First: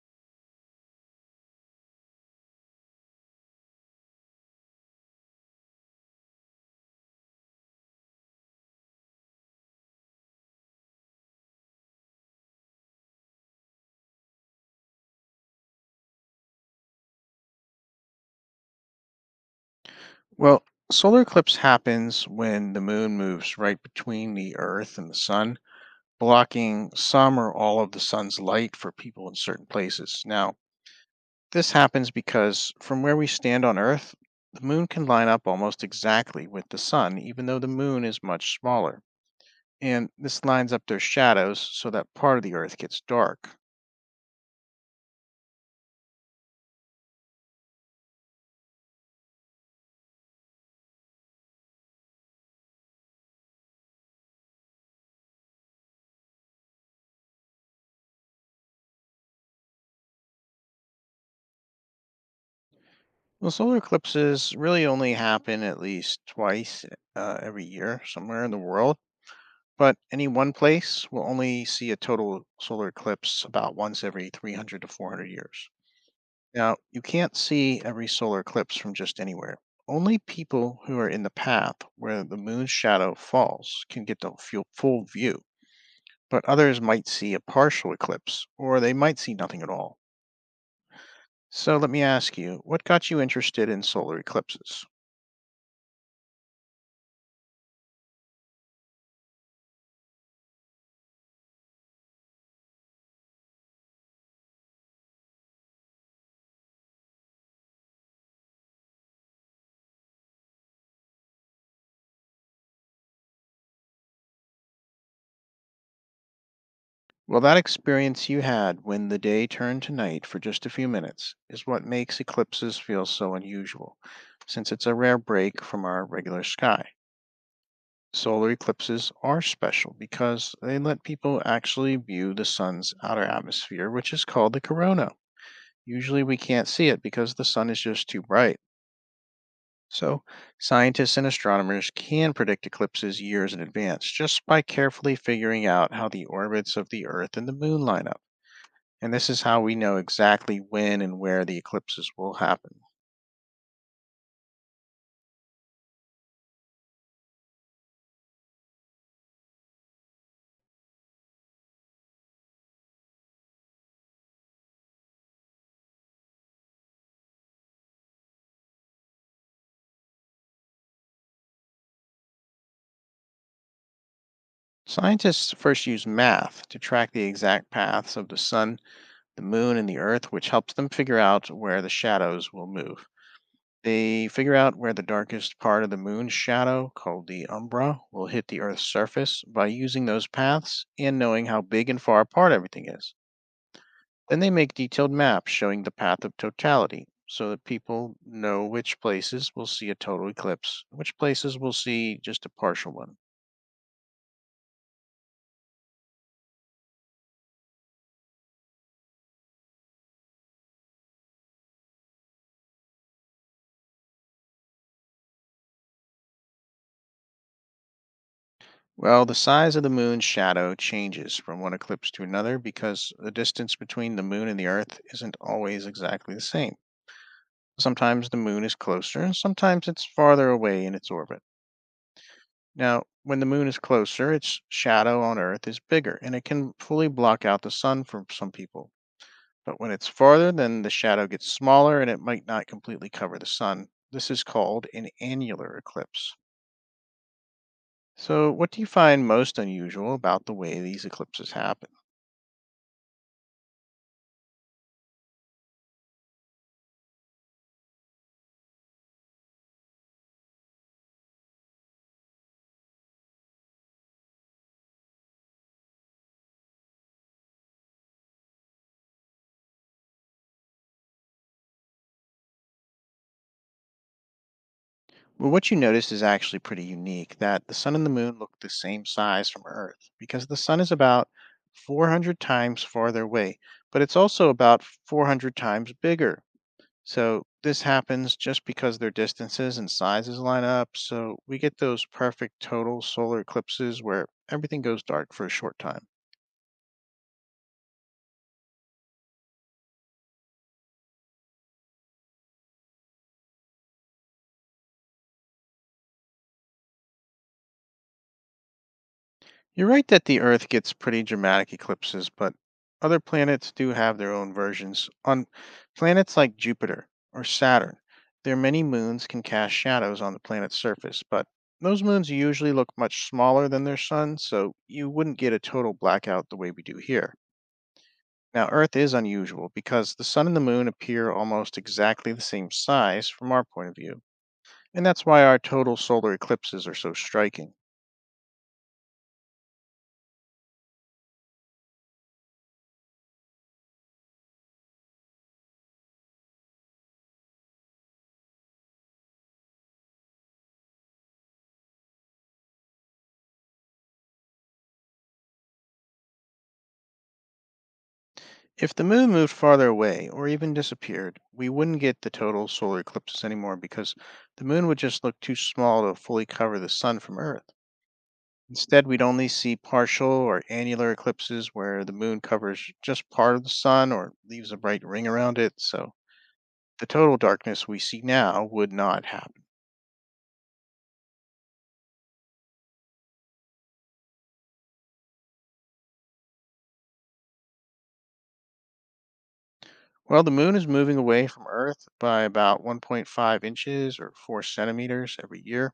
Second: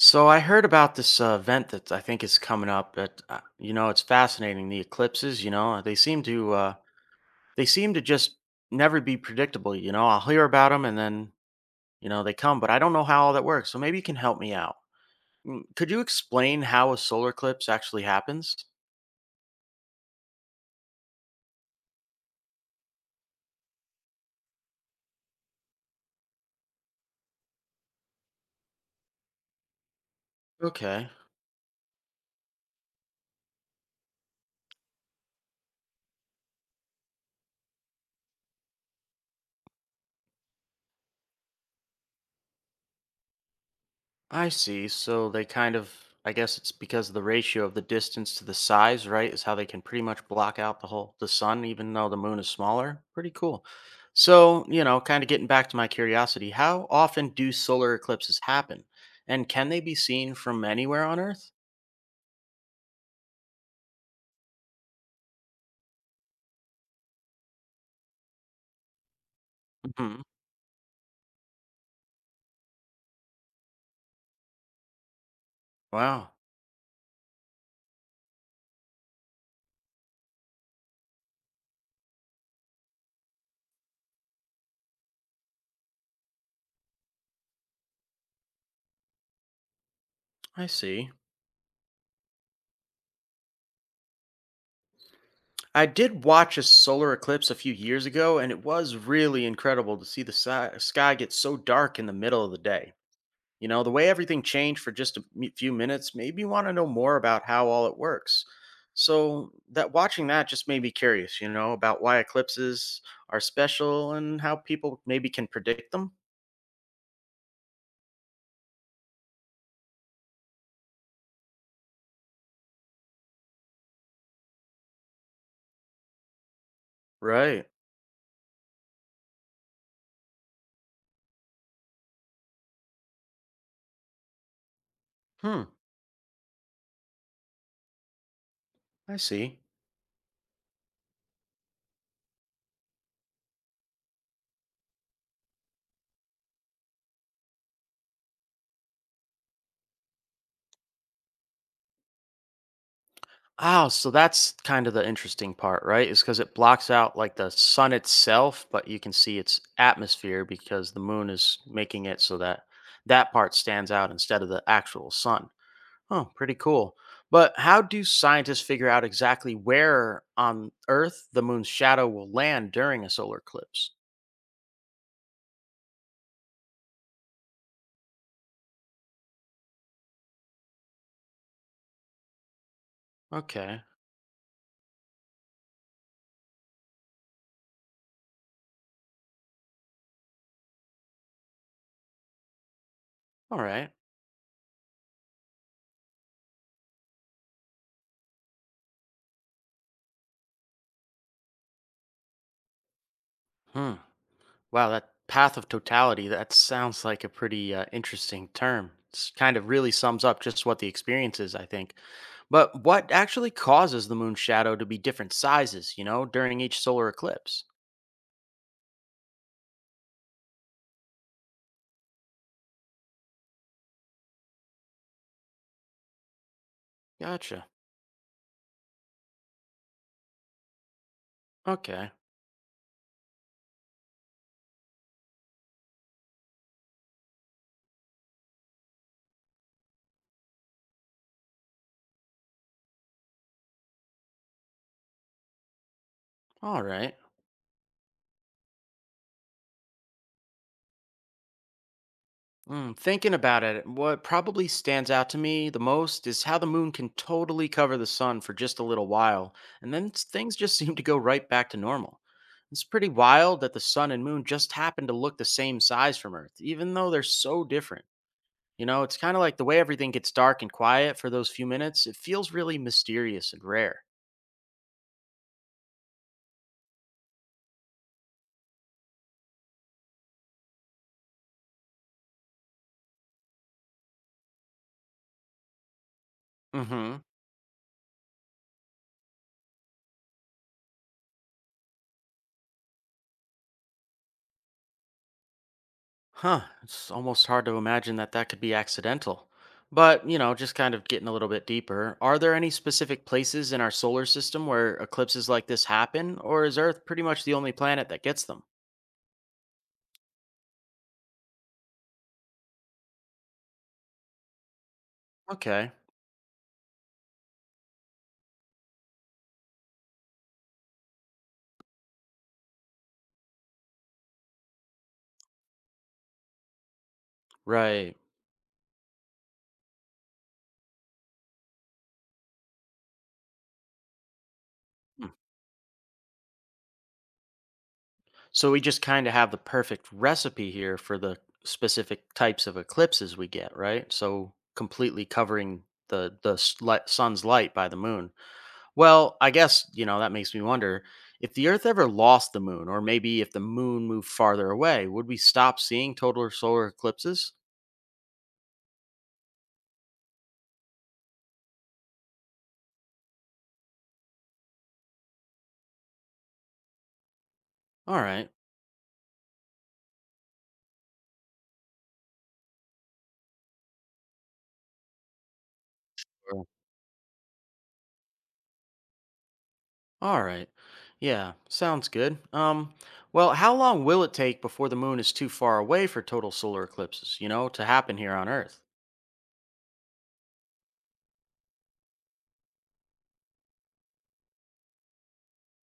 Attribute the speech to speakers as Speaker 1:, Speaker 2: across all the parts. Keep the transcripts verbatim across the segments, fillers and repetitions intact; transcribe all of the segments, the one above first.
Speaker 1: So I heard about this uh, event that I think is coming up. That uh, you know, it's fascinating. The eclipses, you know, they seem to uh, they seem to just never be predictable. You know, I'll hear about them, and then you know they come, but I don't know how all that works. So maybe you can help me out. Mm, could you explain how a solar eclipse actually happens?
Speaker 2: Well, solar eclipse happens when the moon moves right between the earth and the sun, blocking some or all of the sun's light for people in certain places. Now,
Speaker 1: Okay.
Speaker 2: this happens because from where we stand on earth, the moon can line up almost exactly with the sun, even though the moon is much smaller. And this lines up their shadows so that part of the earth gets dark.
Speaker 1: I see. So they kind of, I guess it's because of the ratio of the distance to the size, right? Is how they can pretty much block out the whole the sun, even though the moon is smaller. Pretty cool. So you know, kind of getting back to my curiosity, how often do solar eclipses happen, and can they be seen from anywhere on Earth?
Speaker 2: Well, solar eclipses really only happen at least twice uh, every year somewhere in the world, but
Speaker 1: Hmm.
Speaker 2: any one place will only see a total solar eclipse about once every three hundred to four hundred years.
Speaker 1: Wow.
Speaker 2: Now, you can't see every solar eclipse from just anywhere. Only people who are in the path where the moon's shadow falls can get the fu- full view, but others might see a partial eclipse or they might see nothing at all.
Speaker 1: I see.
Speaker 2: So let me ask you, what got you interested in solar eclipses?
Speaker 1: I did watch a solar eclipse a few years ago, and it was really incredible to see the si- sky get so dark in the middle of the day. You know, the way everything changed for just a m- few minutes made me want to know more about how all it works. So that watching that just made me curious, you know, about why eclipses are special and how people maybe can predict them.
Speaker 2: Well, that experience you had when the day turned to night for just a few minutes is what makes eclipses feel so unusual, since it's a rare break from our regular sky.
Speaker 1: Right.
Speaker 2: Solar eclipses are special because they let people actually view the sun's outer atmosphere, which is called the corona.
Speaker 1: Hmm.
Speaker 2: Usually we can't see it because the sun is just too bright.
Speaker 1: I see.
Speaker 2: So, scientists and astronomers can predict eclipses years in advance just by carefully figuring out how the orbits of the Earth and the Moon line up, and this is how we know exactly when and where the eclipses will happen.
Speaker 1: Oh, so that's kind of the interesting part, right? Is because it blocks out like the sun itself, but you can see its atmosphere because the moon is making it so that that part stands out instead of the actual sun. Oh, pretty cool. But how do scientists figure out exactly where on Earth the moon's shadow will land during a solar eclipse?
Speaker 2: Scientists first use math to track the exact paths of the sun, the moon, and the earth, which helps them figure out where the shadows will move.
Speaker 1: Okay.
Speaker 2: They figure out where the darkest part of the moon's shadow, called the umbra, will hit the earth's surface by using those paths and knowing how big and far apart everything is.
Speaker 1: All right.
Speaker 2: Then they make detailed maps showing the path of totality so that people know which places will see a total eclipse, which places will see just a partial one.
Speaker 1: Hmm. Wow, that path of totality, that sounds like a pretty uh, interesting term. It's kind of really sums up just what the experience is, I think. But what actually causes the moon's shadow to be different sizes, you know, during each solar eclipse?
Speaker 2: Well, the size of the moon's shadow changes from one eclipse to another because the distance between the moon and the earth isn't always exactly the same.
Speaker 1: Gotcha.
Speaker 2: Sometimes the moon is closer, and sometimes it's farther away in its orbit.
Speaker 1: Okay.
Speaker 2: Now, when the moon is closer, its shadow on earth is bigger and it can fully block out the sun for some people. But when it's farther, then the shadow gets smaller and it might not completely cover the sun. This is called an annular eclipse.
Speaker 1: All right.
Speaker 2: So, what do you find most unusual about the way these eclipses happen?
Speaker 1: Mm, thinking about it, what probably stands out to me the most is how the moon can totally cover the sun for just a little while, and then s- things just seem to go right back to normal. It's pretty wild that the sun and moon just happen to look the same size from Earth, even though they're so different. You know, it's kind of like the way everything gets dark and quiet for those few minutes, it feels really mysterious and rare.
Speaker 2: Well, what you notice is actually pretty unique, that the sun and the moon look the same size from Earth because the sun is about four hundred times farther away, but it's also about four hundred times bigger.
Speaker 1: Mm hmm.
Speaker 2: So this happens just because their distances and sizes line up, so we get those perfect total solar eclipses where everything goes dark for a short time.
Speaker 1: Huh, it's almost hard to imagine that that could be accidental. But, you know, just kind of getting a little bit deeper, are there any specific places in our solar system where eclipses like this happen, or is Earth pretty much the only planet that gets them?
Speaker 2: You're right that the Earth gets pretty dramatic eclipses, but other planets do have their own versions. On
Speaker 1: Okay,
Speaker 2: planets like Jupiter or Saturn, their many moons can cast shadows on the planet's surface, but those moons usually look much smaller than their sun, so you wouldn't get a total blackout the way we do here.
Speaker 1: right.
Speaker 2: Now, Earth is unusual because the sun and the moon appear almost exactly the same size from our point of view, and that's
Speaker 1: Hmm.
Speaker 2: why our total solar eclipses are so striking.
Speaker 1: So we just kind of have the perfect recipe here for the specific types of eclipses we get, right? So completely covering the the s- light- sun's light by the moon. Well, I guess, you know, that makes me wonder if the Earth ever lost the moon, or maybe if the moon moved farther away, would we stop seeing total solar eclipses?
Speaker 2: If the moon moved farther away or even disappeared, we wouldn't get the total solar eclipses anymore because the moon would just look too small to fully cover the sun from Earth.
Speaker 1: All right.
Speaker 2: Instead, we'd only see partial or annular eclipses where the moon covers just part of the sun or leaves a bright ring around it, so
Speaker 1: Sure.
Speaker 2: the total darkness we see now would not happen.
Speaker 1: All right. Yeah, sounds good. Um, well, how long will it take before the moon is too far away for total solar eclipses, you know, to happen here on Earth?
Speaker 2: Well, the moon is moving away from Earth by about one point five inches or four centimeters every year,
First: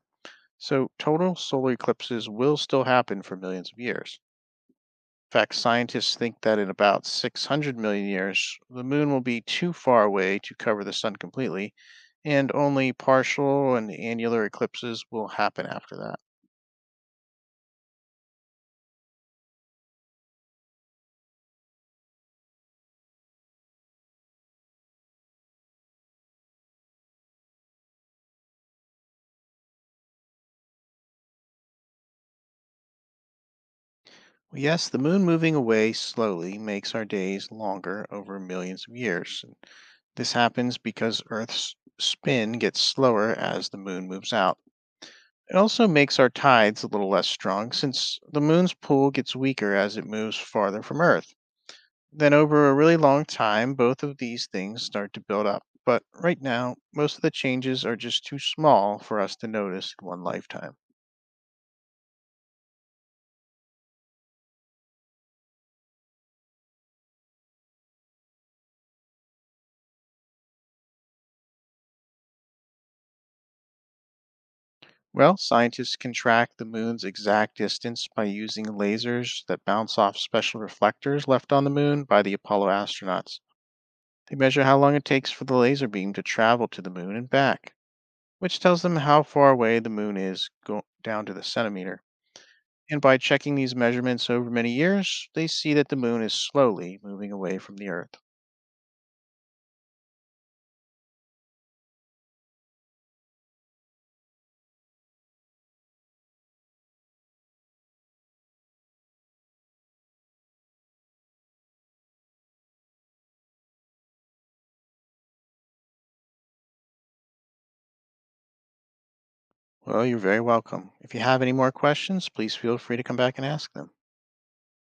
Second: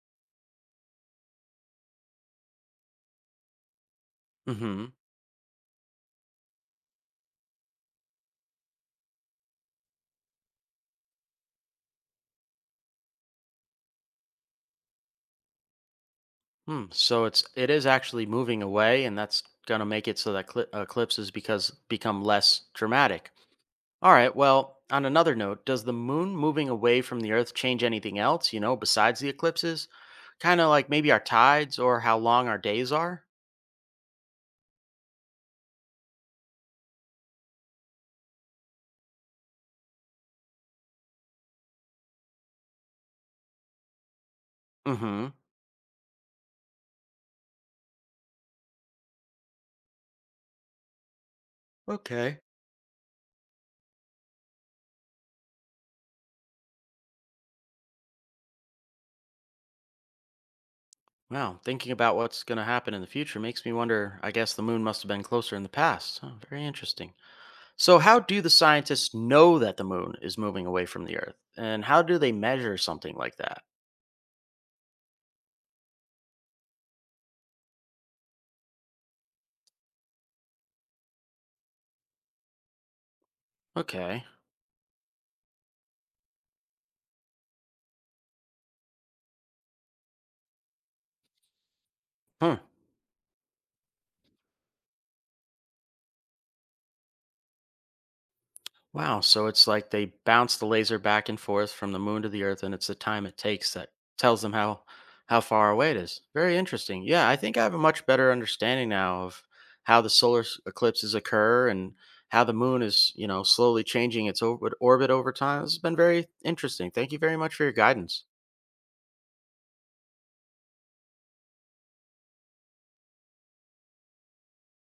Speaker 2: so total solar eclipses will still happen for millions of years.
Speaker 1: Mm-hmm.
Speaker 2: In fact, scientists think that in about six hundred million years, the moon will be too far away to cover the sun completely, and only partial and annular eclipses will happen after that.
Speaker 1: Hmm. So it's it is actually moving away, and that's gonna make it so that cli eclipses because become less dramatic. All right. Well, on another note, does the moon moving away from the Earth change anything else, you know, besides the eclipses? Kind of like maybe our tides or how long our days are?
Speaker 2: Well, yes, the moon moving away slowly makes our days longer over millions of years, and this happens because Earth's spin gets slower as the moon moves out.
Speaker 1: Mm hmm.
Speaker 2: It also makes our tides a little less strong since the moon's pull gets weaker as it moves farther from Earth. Then
Speaker 1: Okay.
Speaker 2: over a really long time, both of these things start to build up. But right now, most of the changes are just too small for us to notice in one lifetime.
Speaker 1: Wow. Thinking about what's going to happen in the future makes me wonder. I guess the moon must have been closer in the past. Huh, very interesting. So, how do the scientists know that the moon is moving away from the Earth? And how do they measure something like that?
Speaker 2: Well, scientists can track the moon's exact distance by using lasers that bounce off special reflectors left on the moon by the Apollo astronauts.
Speaker 1: Okay.
Speaker 2: They measure how long it takes for the laser beam to travel to the moon and back, which tells them how far away the moon is go- down to the centimeter,
Speaker 1: Hmm.
Speaker 2: and by checking these measurements over many years, they see that the moon is slowly moving away from the Earth.
Speaker 1: Wow, so it's like they bounce the laser back and forth from the moon to the earth, and it's the time it takes that tells them how how far away it is. Very interesting. Yeah, I think I have a much better understanding now of how the solar s- eclipses occur and how the moon is, you know, slowly changing its orbit, orbit over time. This has been very interesting. Thank you very much for your guidance.
Speaker 2: Well, you're very welcome. If you have any more questions, please feel free to come back and ask them.